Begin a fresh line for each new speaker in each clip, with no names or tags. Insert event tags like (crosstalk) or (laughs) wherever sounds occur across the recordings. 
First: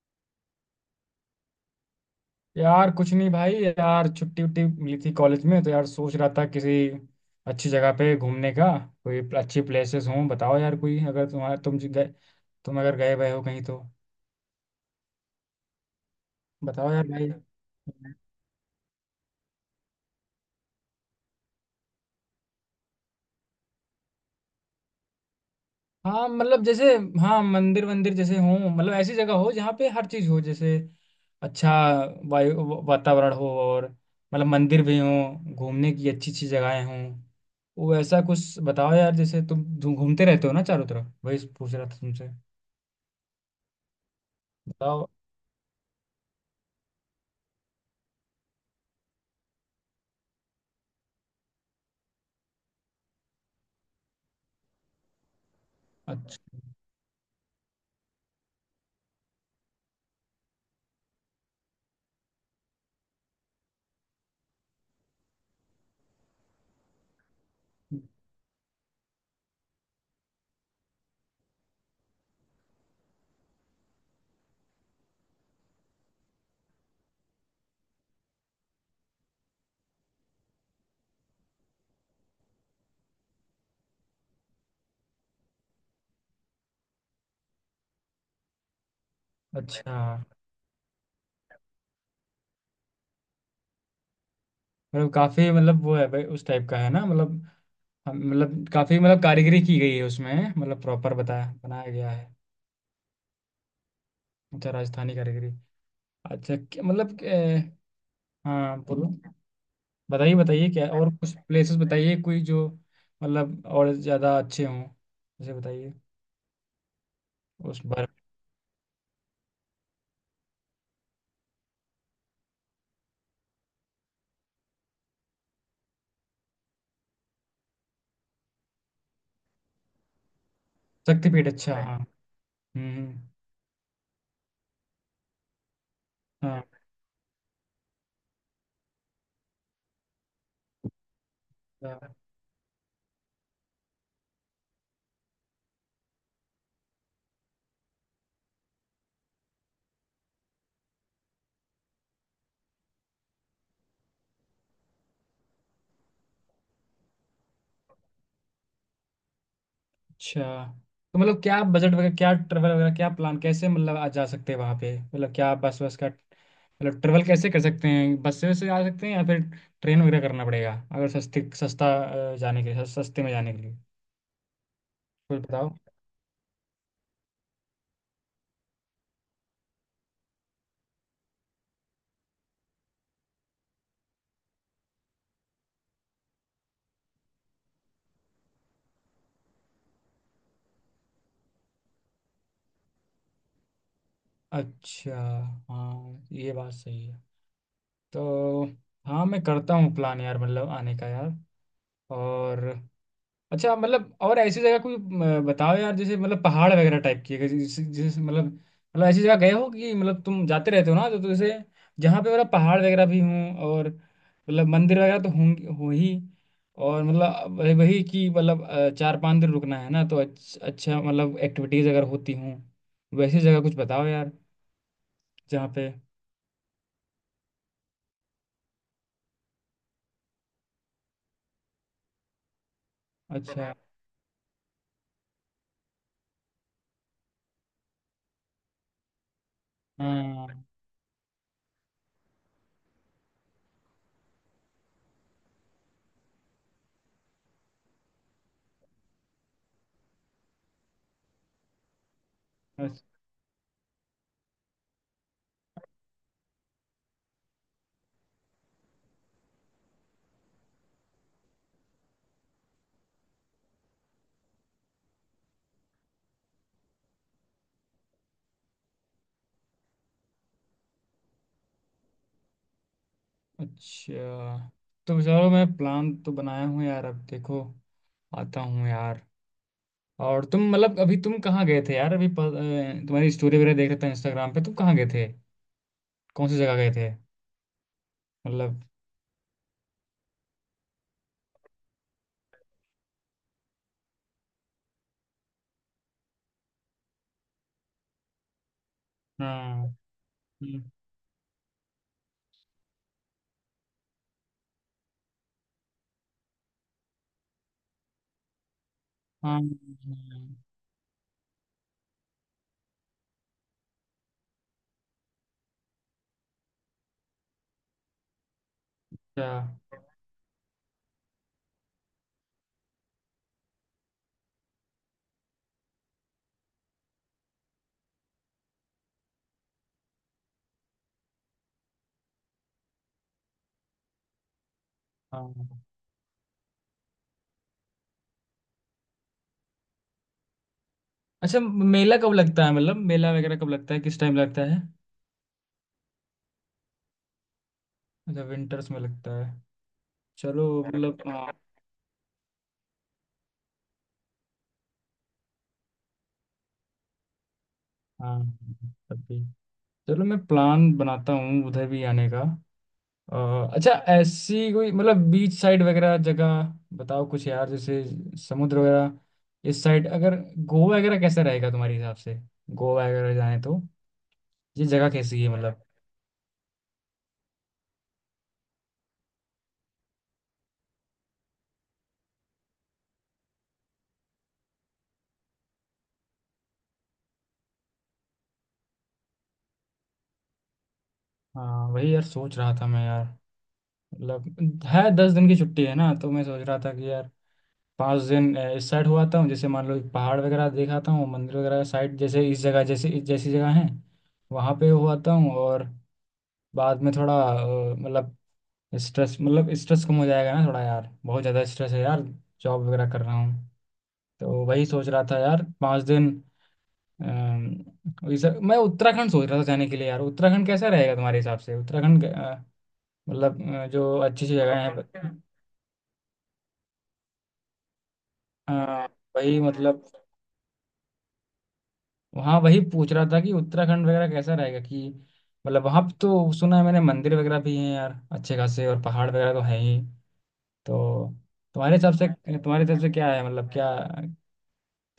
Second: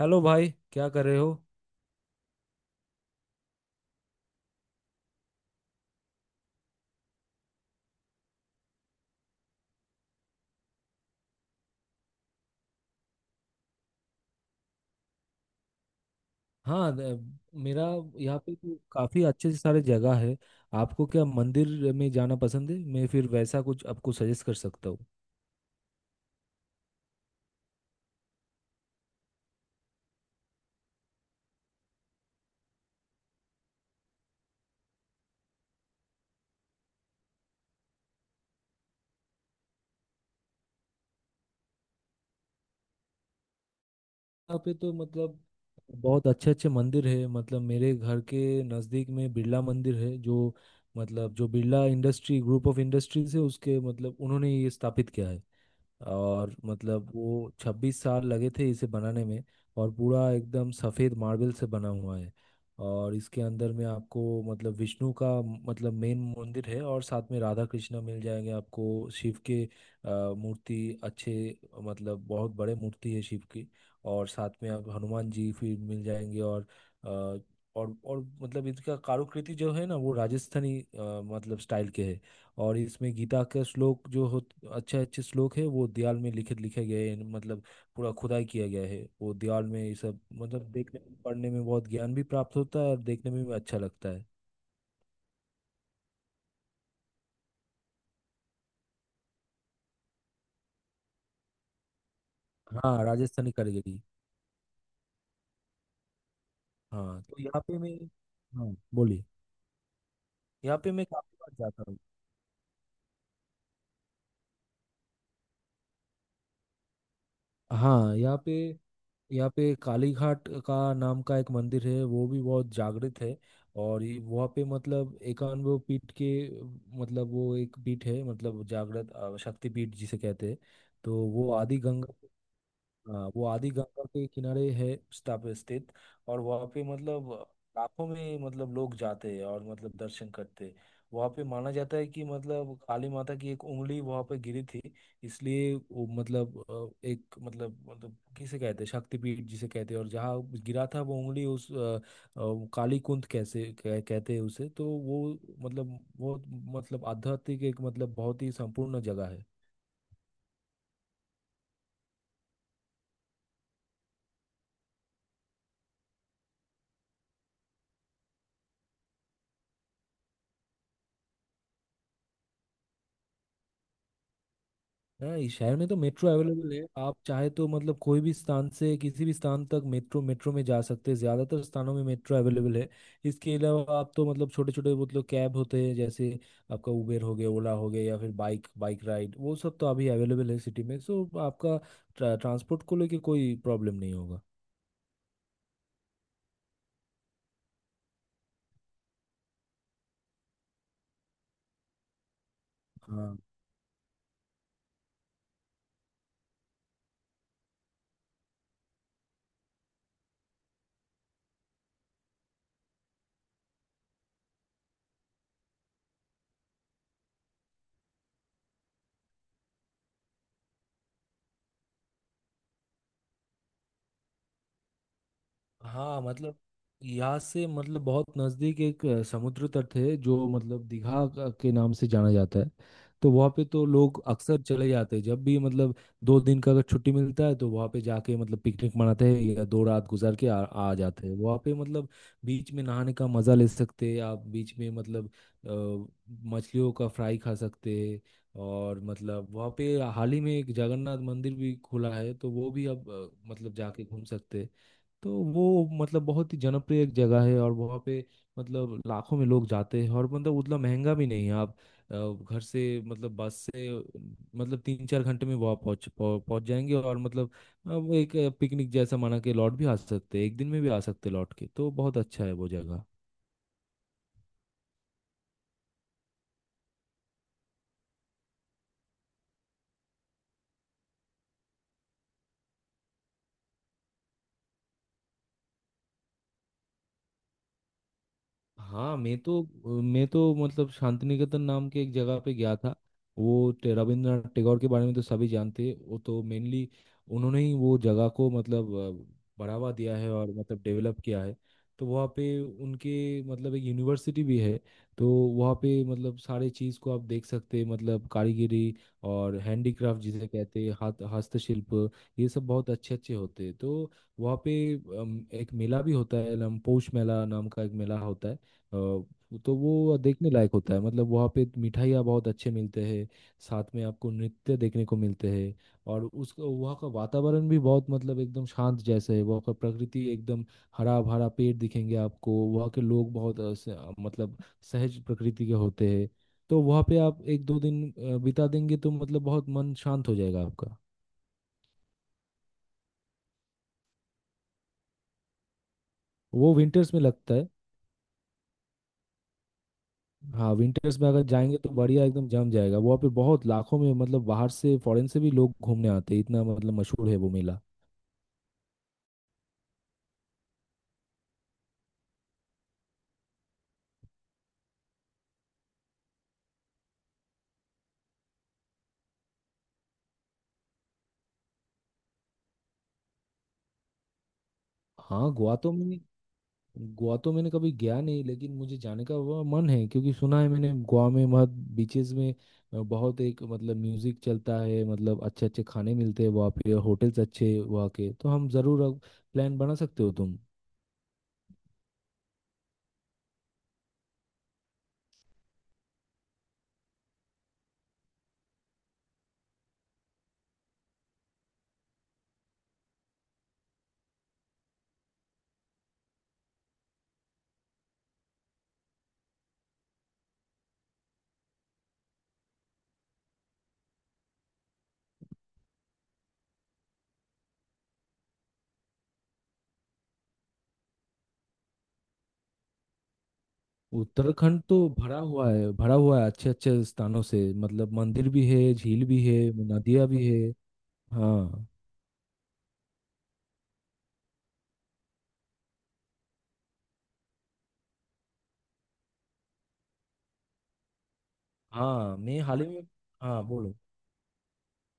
Hello भाई, क्या कर रहे हो?
यार कुछ नहीं भाई। यार छुट्टी उट्टी मिली थी कॉलेज में, तो यार सोच रहा था किसी अच्छी जगह पे घूमने का। कोई अच्छी प्लेसेस हो बताओ यार, कोई अगर तुम जी गए, तुम अगर गए हुए हो कहीं तो
हाँ,
बताओ यार भाई।
मेरा यहाँ पे तो काफ़ी अच्छे से सारे जगह है। आपको क्या मंदिर में जाना पसंद है? मैं फिर वैसा कुछ आपको सजेस्ट कर सकता हूँ।
हाँ मतलब जैसे, हाँ मंदिर वंदिर जैसे हो, मतलब ऐसी जगह हो जहाँ पे हर चीज़ हो, जैसे अच्छा वायु वातावरण हो, और मतलब मंदिर भी हो, घूमने की अच्छी अच्छी जगहें हों। वो ऐसा कुछ बताओ यार, जैसे तुम घूमते रहते हो ना चारों तरफ, वही पूछ रहा था तुमसे।
यहाँ पे तो
बताओ।
मतलब बहुत अच्छे अच्छे मंदिर है। मतलब मेरे घर के नज़दीक में बिरला मंदिर है, जो मतलब, जो Birla industry group of industries है, उसके मतलब उन्होंने ये स्थापित किया है। और
अच्छा,
मतलब वो 26 साल लगे थे इसे बनाने में। और पूरा एकदम सफ़ेद मार्बल से बना हुआ है। और इसके अंदर में आपको मतलब विष्णु का मतलब मेन मंदिर है, और साथ में राधा कृष्णा मिल जाएंगे। आपको शिव के मूर्ति अच्छे, मतलब बहुत बड़े मूर्ति है शिव की। और साथ में आप हनुमान जी फिर मिल जाएंगे। और अ, और मतलब इसका कारुकृति जो है ना, वो राजस्थानी मतलब स्टाइल के है। और इसमें गीता के श्लोक जो हो, अच्छे अच्छे श्लोक है, वो दीवार में लिखित लिखे गए हैं। मतलब पूरा खुदाई किया गया है वो दीवार में। ये
अच्छा।
सब मतलब देखने, पढ़ने में बहुत ज्ञान भी प्राप्त होता है, और देखने में भी अच्छा लगता है।
मतलब काफी, मतलब वो है भाई, उस टाइप का है ना मतलब। मतलब काफी, मतलब कारीगरी की गई है उसमें, मतलब प्रॉपर बताया बनाया गया है।
हाँ, राजस्थानी कारीगरी।
अच्छा राजस्थानी कारीगरी। अच्छा, मतलब
हाँ, तो यहाँ पे मैं। हाँ
हाँ बोलो।
बोलिए।
बताइए, बताइए,
यहाँ
क्या
पे मैं
और कुछ
काफी बार
प्लेसेस
जाता हूँ।
बताइए, कोई जो मतलब और ज्यादा अच्छे हों, जैसे बताइए। उस बार
हाँ, यहाँ पे काली घाट का नाम का एक मंदिर है, वो भी बहुत जागृत है। और वहाँ पे मतलब 91 पीठ के, मतलब वो एक पीठ है, मतलब जागृत शक्ति पीठ जिसे कहते हैं। तो
शक्तिपीठ,
वो
अच्छा
आदि
हाँ।
गंगा।
हम्म,
हाँ, वो आदि गंगा के किनारे है स्थापित, स्थित। और
हाँ।
वहाँ पे मतलब लाखों में मतलब लोग जाते हैं और मतलब दर्शन करते हैं। वहाँ पे माना जाता है
अच्छा।
कि मतलब काली माता की एक उंगली वहाँ पे गिरी थी। इसलिए वो मतलब एक मतलब किसे कहते हैं शक्तिपीठ, जिसे कहते हैं। और जहाँ गिरा था वो उंगली उस काली कुंत कैसे कहते हैं उसे, तो वो मतलब बहुत मतलब आध्यात्मिक एक मतलब बहुत ही संपूर्ण जगह है।
अच्छा, तो मतलब क्या बजट वगैरह, क्या ट्रेवल वगैरह, क्या प्लान, कैसे मतलब आ जा सकते हैं वहाँ पे? मतलब क्या बस, बस का मतलब ट्रेवल कैसे कर सकते हैं? बस से आ सकते हैं या फिर ट्रेन वगैरह करना पड़ेगा? अगर सस्ते सस्ता जाने के लिए, सस्ते में जाने के लिए कुछ
नहीं,
बताओ।
शहर में तो मेट्रो अवेलेबल है। आप चाहे तो मतलब कोई भी स्थान से किसी भी स्थान तक मेट्रो मेट्रो में जा सकते हैं। ज़्यादातर स्थानों में मेट्रो अवेलेबल है। इसके अलावा आप तो मतलब छोटे छोटे मतलब कैब होते हैं, जैसे आपका उबेर हो गया, ओला हो गया, या फिर बाइक बाइक राइड, वो सब तो अभी अवेलेबल है सिटी में, सो आपका ट्रांसपोर्ट को लेके कोई प्रॉब्लम नहीं होगा।
अच्छा, हाँ ये बात सही है। तो हाँ, मैं करता हूँ प्लान यार, मतलब आने का यार। और
हाँ।
अच्छा, मतलब और ऐसी जगह कोई, बताओ यार, जैसे मतलब पहाड़ वगैरह टाइप की है, जैसे जैसे मतलब ऐसी जगह गए हो कि मतलब तुम जाते रहते हो ना, तो जैसे जहाँ पे मतलब पहाड़ वगैरह भी हों, और मतलब मंदिर वगैरह तो होंगे हो ही। और मतलब वही वही कि मतलब 4-5 दिन रुकना है ना, तो अच्छा, अच्छा, मतलब एक्टिविटीज अगर होती हों, वैसी जगह कुछ बताओ यार, जहाँ पे
हाँ मतलब यहाँ से मतलब बहुत नज़दीक एक समुद्र तट है, जो मतलब दीघा के नाम से जाना जाता है। तो वहाँ पे
अच्छा
तो लोग अक्सर चले जाते हैं, जब भी मतलब 2 दिन का अगर छुट्टी मिलता है, तो वहाँ पे जाके मतलब पिकनिक मनाते हैं या 2 रात गुजार के
हाँ।
आ जाते हैं वहाँ पे। मतलब बीच में नहाने का मज़ा ले सकते हैं आप, बीच में मतलब अ, मछलियों का फ्राई खा सकते हैं। और मतलब वहाँ पे हाल ही में एक जगन्नाथ मंदिर भी खुला है, तो वो भी
अच-
अब मतलब जाके घूम सकते हैं। तो वो मतलब बहुत ही जनप्रिय एक जगह है, और वहाँ पे मतलब लाखों में लोग जाते हैं, और मतलब उतना महंगा भी नहीं है। आप अ, घर से मतलब बस से मतलब 3-4 घंटे में वहाँ पहुँच जाएंगे, और मतलब वो एक पिकनिक जैसा मना के लौट भी आ सकते हैं, एक दिन में भी आ सकते हैं लौट के, तो बहुत अच्छा है वो जगह।
अच्छा तो चलो, मैं प्लान तो बनाया हूँ यार, अब देखो। आता हूँ यार। और तुम मतलब, अभी तुम कहाँ गए थे यार? अभी तुम्हारी स्टोरी वगैरह देख रहा था इंस्टाग्राम पे, तुम कहाँ गए थे? कौन सी जगह गए थे मतलब?
हाँ, मैं तो मतलब शांतिनिकेतन नाम के एक जगह पे गया था। वो रविंद्रनाथ टैगोर के बारे में तो सभी जानते हैं, वो तो मेनली उन्होंने ही वो जगह को मतलब
हाँ।
बढ़ावा दिया है और मतलब
हम्म,
डेवलप किया है। तो वहाँ पे उनके मतलब एक यूनिवर्सिटी भी है। तो वहाँ पे मतलब सारे चीज़ को आप देख सकते हैं, मतलब कारीगरी और
हाँ।
हैंडीक्राफ्ट जिसे कहते हैं हाथ हस्तशिल्प, ये सब बहुत अच्छे अच्छे होते हैं। तो वहाँ पे एक मेला भी होता है, नाम पौष मेला नाम का एक मेला होता है। अ,
अच्छा
तो वो देखने लायक होता है। मतलब वहाँ पे मिठाइयाँ बहुत अच्छे मिलते हैं, साथ में आपको नृत्य देखने को मिलते हैं। और उस वहाँ का वातावरण भी बहुत मतलब एकदम शांत जैसे है, वहाँ का प्रकृति एकदम हरा भरा, पेड़ दिखेंगे आपको। वहाँ के लोग बहुत मतलब सहज
हाँ।
प्रकृति के होते हैं। तो वहाँ पे आप एक दो दिन बिता देंगे तो मतलब बहुत मन शांत हो जाएगा आपका।
अच्छा, मेला कब लगता है, मतलब मेला वगैरह कब लगता है? किस टाइम लगता है?
वो विंटर्स में लगता है।
अच्छा, विंटर्स में लगता है। चलो
हाँ,
मतलब,
विंटर्स में अगर
हाँ,
जाएंगे तो बढ़िया, एकदम जम जाएगा वहाँ पे। बहुत लाखों में मतलब बाहर से, फॉरेन से भी लोग घूमने आते हैं, इतना मतलब मशहूर है वो मेला।
हाँ, तब भी चलो, मैं प्लान बनाता हूँ उधर भी आने का। अ, अच्छा, ऐसी कोई मतलब बीच साइड वगैरह जगह बताओ कुछ यार, जैसे समुद्र वगैरह। इस साइड अगर गोवा वगैरह कैसा रहेगा तुम्हारे हिसाब से? गोवा वगैरह जाए तो ये जगह कैसी है
हाँ, गोवा
मतलब?
तो मैंने गोवा तो मैंने कभी गया नहीं, लेकिन मुझे जाने का वो मन है, क्योंकि सुना है मैंने गोवा में बहुत बीचेस में बहुत एक मतलब म्यूजिक चलता है, मतलब अच्छे अच्छे खाने मिलते हैं वहाँ पे, होटल्स अच्छे हैं वहाँ के, तो हम जरूर प्लान बना सकते हो तुम।
हाँ वही यार, सोच रहा था मैं यार। मतलब है, 10 दिन की छुट्टी है ना, तो मैं सोच रहा था कि यार 5 दिन इस साइड हो आता हूँ, जैसे मान लो एक पहाड़ वगैरह देखाता हूँ, मंदिर वगैरह साइड, जैसे इस जगह जैसे इस जैसी जगह है वहाँ पे हो आता हूँ, और बाद में थोड़ा मतलब स्ट्रेस, मतलब स्ट्रेस कम हो जाएगा ना थोड़ा यार, बहुत ज़्यादा स्ट्रेस है यार। जॉब वगैरह कर रहा हूँ, तो वही सोच रहा था यार 5 दिन। अम, वही सर, मैं उत्तराखंड सोच रहा था जाने के लिए यार। उत्तराखंड कैसा रहेगा तुम्हारे हिसाब से? उत्तराखंड मतलब जो अच्छी अच्छी जगह
उत्तराखंड तो
है।
भरा हुआ है, भरा हुआ है अच्छे अच्छे स्थानों से। मतलब मंदिर भी है,
हाँ
झील भी है,
वही मतलब,
नदियाँ भी है। हाँ।
वहाँ वही पूछ रहा था कि उत्तराखंड वगैरह कैसा रहेगा, कि मतलब वहाँ पे तो सुना है मैंने मंदिर वगैरह भी हैं यार अच्छे खासे, और पहाड़ वगैरह तो हैं ही। तो तुम्हारे हिसाब से
हाँ मैं हाल
तुम्हारे
ही
हिसाब
में।
से क्या है,
हाँ
मतलब क्या
बोलो।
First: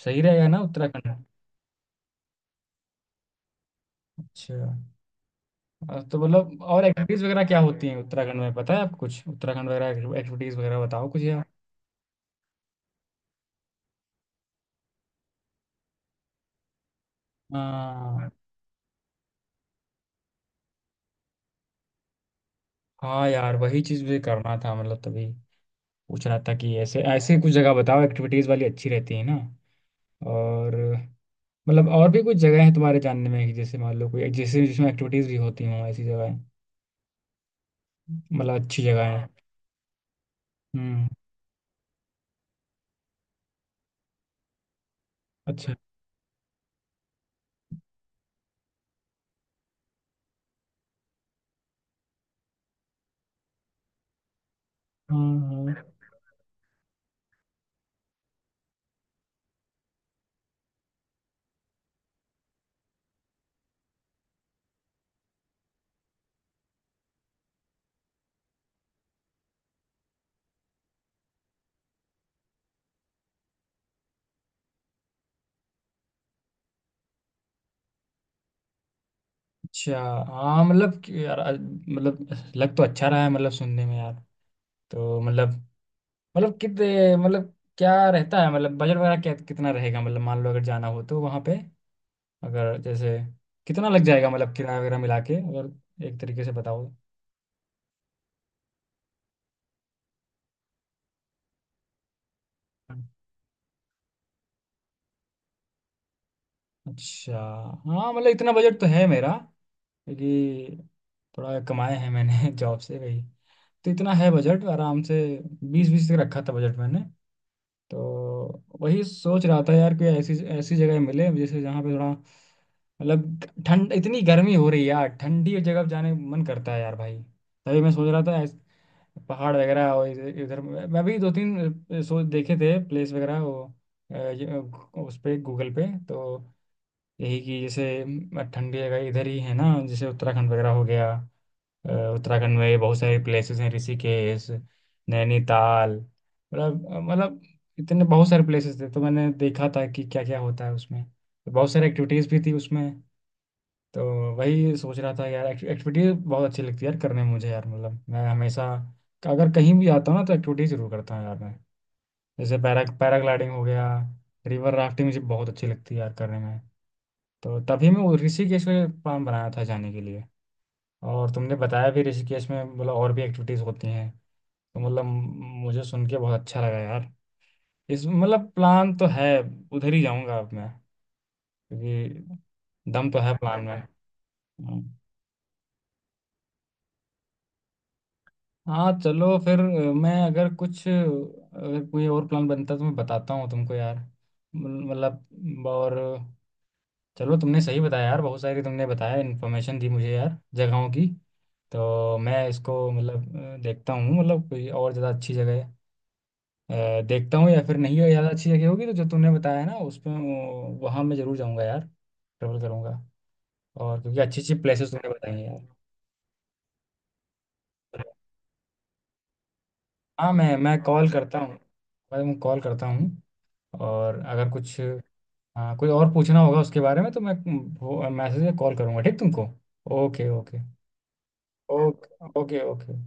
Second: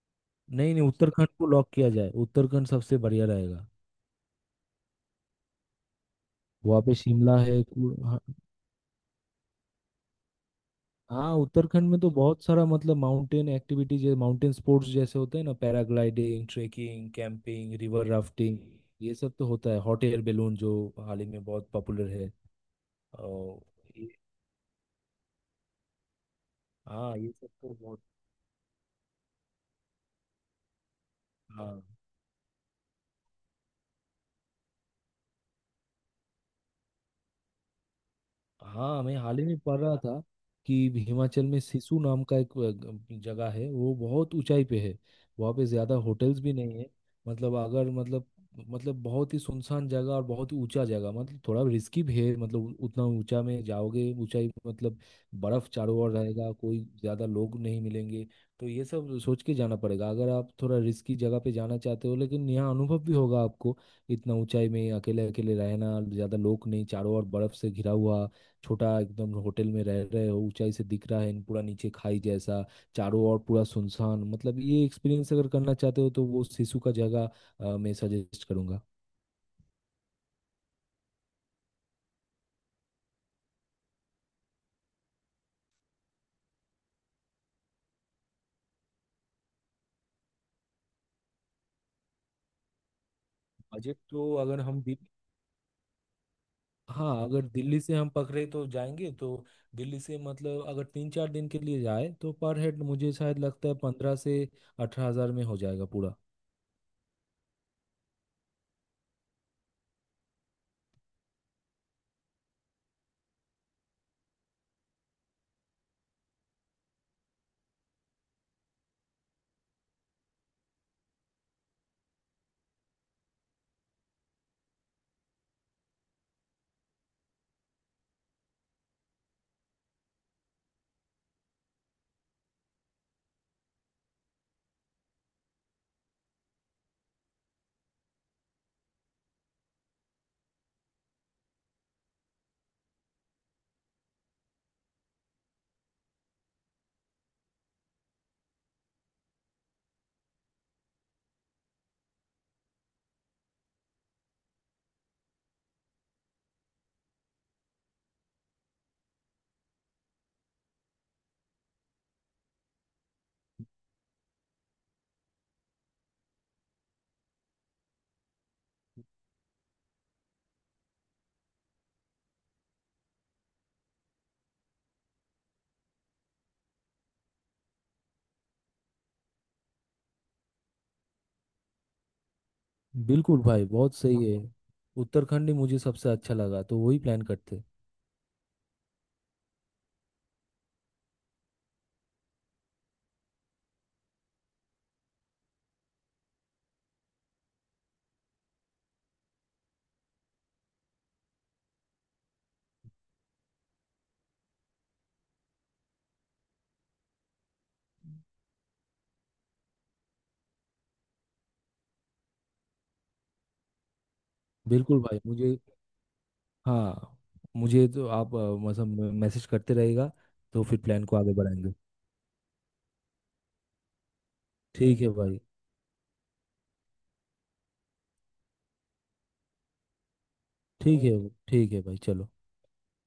सही रहेगा ना
नहीं नहीं,
उत्तराखंड?
उत्तराखंड को लॉक किया जाए, उत्तराखंड सबसे बढ़िया रहेगा।
अच्छा। तो मतलब
वहाँ
और
पे
एक्टिविटीज
शिमला
वगैरह क्या
है
होती हैं
हाँ।
उत्तराखंड में, पता है आपको कुछ? उत्तराखंड वगैरह एक्टिविटीज वगैरह बताओ कुछ
हाँ,
यार।
उत्तराखंड में तो बहुत सारा मतलब माउंटेन एक्टिविटी, जैसे माउंटेन स्पोर्ट्स जैसे होते हैं ना, पैराग्लाइडिंग, ट्रेकिंग, कैंपिंग, रिवर
हाँ,
राफ्टिंग, ये सब तो होता है। हॉट एयर बैलून जो हाल ही में बहुत पॉपुलर है।
हाँ यार,
और
वही चीज
ये-
मुझे करना था, मतलब तभी पूछ रहा था कि ऐसे
हाँ, ये
ऐसे
सब
कुछ
तो
जगह
बहुत।
बताओ एक्टिविटीज वाली, अच्छी रहती है ना। और
हाँ,
मतलब और भी कुछ जगह हैं तुम्हारे जानने में, कि जैसे मान लो कोई, जैसे जिसमें एक्टिविटीज भी होती हों, ऐसी जगह मतलब अच्छी
हाँ
जगह
मैं
है।
हाल ही में पढ़ रहा था, कि
हम्म,
हिमाचल में सिसु नाम का एक जगह है, वो बहुत ऊंचाई पे है। वहाँ पे
अच्छा।
ज़्यादा होटल्स भी नहीं है। मतलब अगर मतलब, मतलब बहुत ही सुनसान जगह, और बहुत ही ऊंचा जगह। मतलब थोड़ा रिस्की भी है। मतलब उतना ऊंचा में जाओगे, ऊंचाई पे मतलब
हाँ,
बर्फ
हाँ,
चारों ओर रहेगा, कोई ज़्यादा लोग नहीं मिलेंगे। तो ये सब सोच के जाना पड़ेगा, अगर आप थोड़ा रिस्की जगह पे जाना चाहते हो। लेकिन यहाँ अनुभव भी होगा आपको, इतना ऊंचाई में अकेले अकेले रहना, ज्यादा लोग नहीं, चारों ओर बर्फ से घिरा हुआ, छोटा एकदम होटल में रह रहे हो, ऊंचाई से दिख रहा है एंड पूरा नीचे खाई जैसा, चारों ओर पूरा सुनसान। मतलब ये एक्सपीरियंस अगर करना चाहते हो, तो वो सिसु का जगह मैं सजेस्ट करूंगा।
अच्छा। हाँ मतलब कि यार मतलब, लग तो अच्छा रहा है, मतलब सुनने में यार। तो मतलब कितने, मतलब क्या रहता है, मतलब बजट वगैरह क्या कितना रहेगा, मतलब मान लो अगर जाना हो तो वहाँ पे, अगर जैसे कितना
बजट
लग जाएगा,
तो
मतलब
अगर
किराया
हम
वगैरह
दिल्ली।
मिला के, अगर एक तरीके से बताओ।
हाँ, अगर दिल्ली से हम पकड़े तो जाएंगे, तो दिल्ली से मतलब अगर 3-4 दिन के लिए जाए तो पर हेड मुझे शायद लगता है 15 से 18 हज़ार में हो जाएगा पूरा।
अच्छा, हाँ मतलब इतना बजट तो है मेरा, क्योंकि थोड़ा कमाया है मैंने (laughs) जॉब से भाई। तो इतना है बजट आराम से। बीस बीस तक रखा था बजट मैंने। तो वही सोच रहा था यार कोई ऐसी ऐसी जगह मिले, जैसे जहाँ पे थोड़ा मतलब ठंड, इतनी गर्मी हो रही है यार, ठंडी जगह पे जाने का मन करता है यार भाई। तभी मैं सोच रहा था पहाड़ वगैरह और इधर इधर-। मैं भी दो तीन सोच देखे थे प्लेस वगैरह, वो अ, ये, अ, उस पे गूगल पे, तो यही कि जैसे ठंडी जगह इधर ही है ना, जैसे उत्तराखंड वगैरह हो गया। उत्तराखंड में बहुत सारे प्लेसेस हैं, ऋषिकेश, नैनीताल, मतलब इतने बहुत सारे प्लेसेस थे, तो मैंने देखा था कि क्या क्या होता है उसमें, तो बहुत सारी एक्टिविटीज़ भी थी उसमें। तो वही सोच रहा था यार, एक्टिविटीज़ बहुत अच्छी लगती है यार करने में मुझे यार, मतलब मैं हमेशा अगर कहीं भी जाता हूँ ना, तो एक्टिविटीज़ जरूर करता हूँ यार मैं। जैसे पैराग्लाइडिंग हो गया, रिवर राफ्टिंग मुझे बहुत अच्छी लगती है यार करने में। तो तभी मैं वो ऋषिकेश का प्लान बनाया था जाने के लिए, और तुमने बताया भी ऋषिकेश में, बोला और भी एक्टिविटीज होती हैं, तो मतलब मुझे सुन के बहुत अच्छा लगा यार। इस मतलब प्लान तो है, उधर ही जाऊंगा अब मैं, क्योंकि दम तो है
बिल्कुल
प्लान
भाई,
में।
बहुत सही है,
हम्म।
उत्तराखंड ही मुझे सबसे अच्छा लगा, तो वही प्लान करते।
हाँ चलो फिर, मैं अगर कोई और प्लान बनता है तो मैं बताता हूँ तुमको यार। मतलब और, चलो, तुमने सही बताया यार, बहुत सारी तुमने बताया इन्फॉर्मेशन दी मुझे यार जगहों की। तो मैं इसको मतलब देखता हूँ, मतलब कोई और ज़्यादा अच्छी जगह देखता हूँ, या फिर नहीं हो ज़्यादा अच्छी जगह होगी तो जो तूने बताया है ना उसमें, वहाँ मैं ज़रूर जाऊँगा यार, ट्रेवल करूँगा, और क्योंकि अच्छी अच्छी प्लेसेस
बिल्कुल
तूने
भाई।
बताई हैं
मुझे।
यार।
हाँ मुझे तो आप मतलब मैसेज करते रहेगा,
हाँ, मैं
तो फिर
मैं
प्लान
कॉल
को आगे
करता हूँ।
बढ़ाएंगे।
मैं कॉल करता हूँ, और अगर कुछ,
ठीक है भाई।
हाँ, कोई और पूछना होगा उसके बारे में तो मैं मैसेज या कॉल करूँगा, ठीक तुमको? Okay, okay.
ठीक है। ठीक है भाई, चलो।
Okay, okay, okay.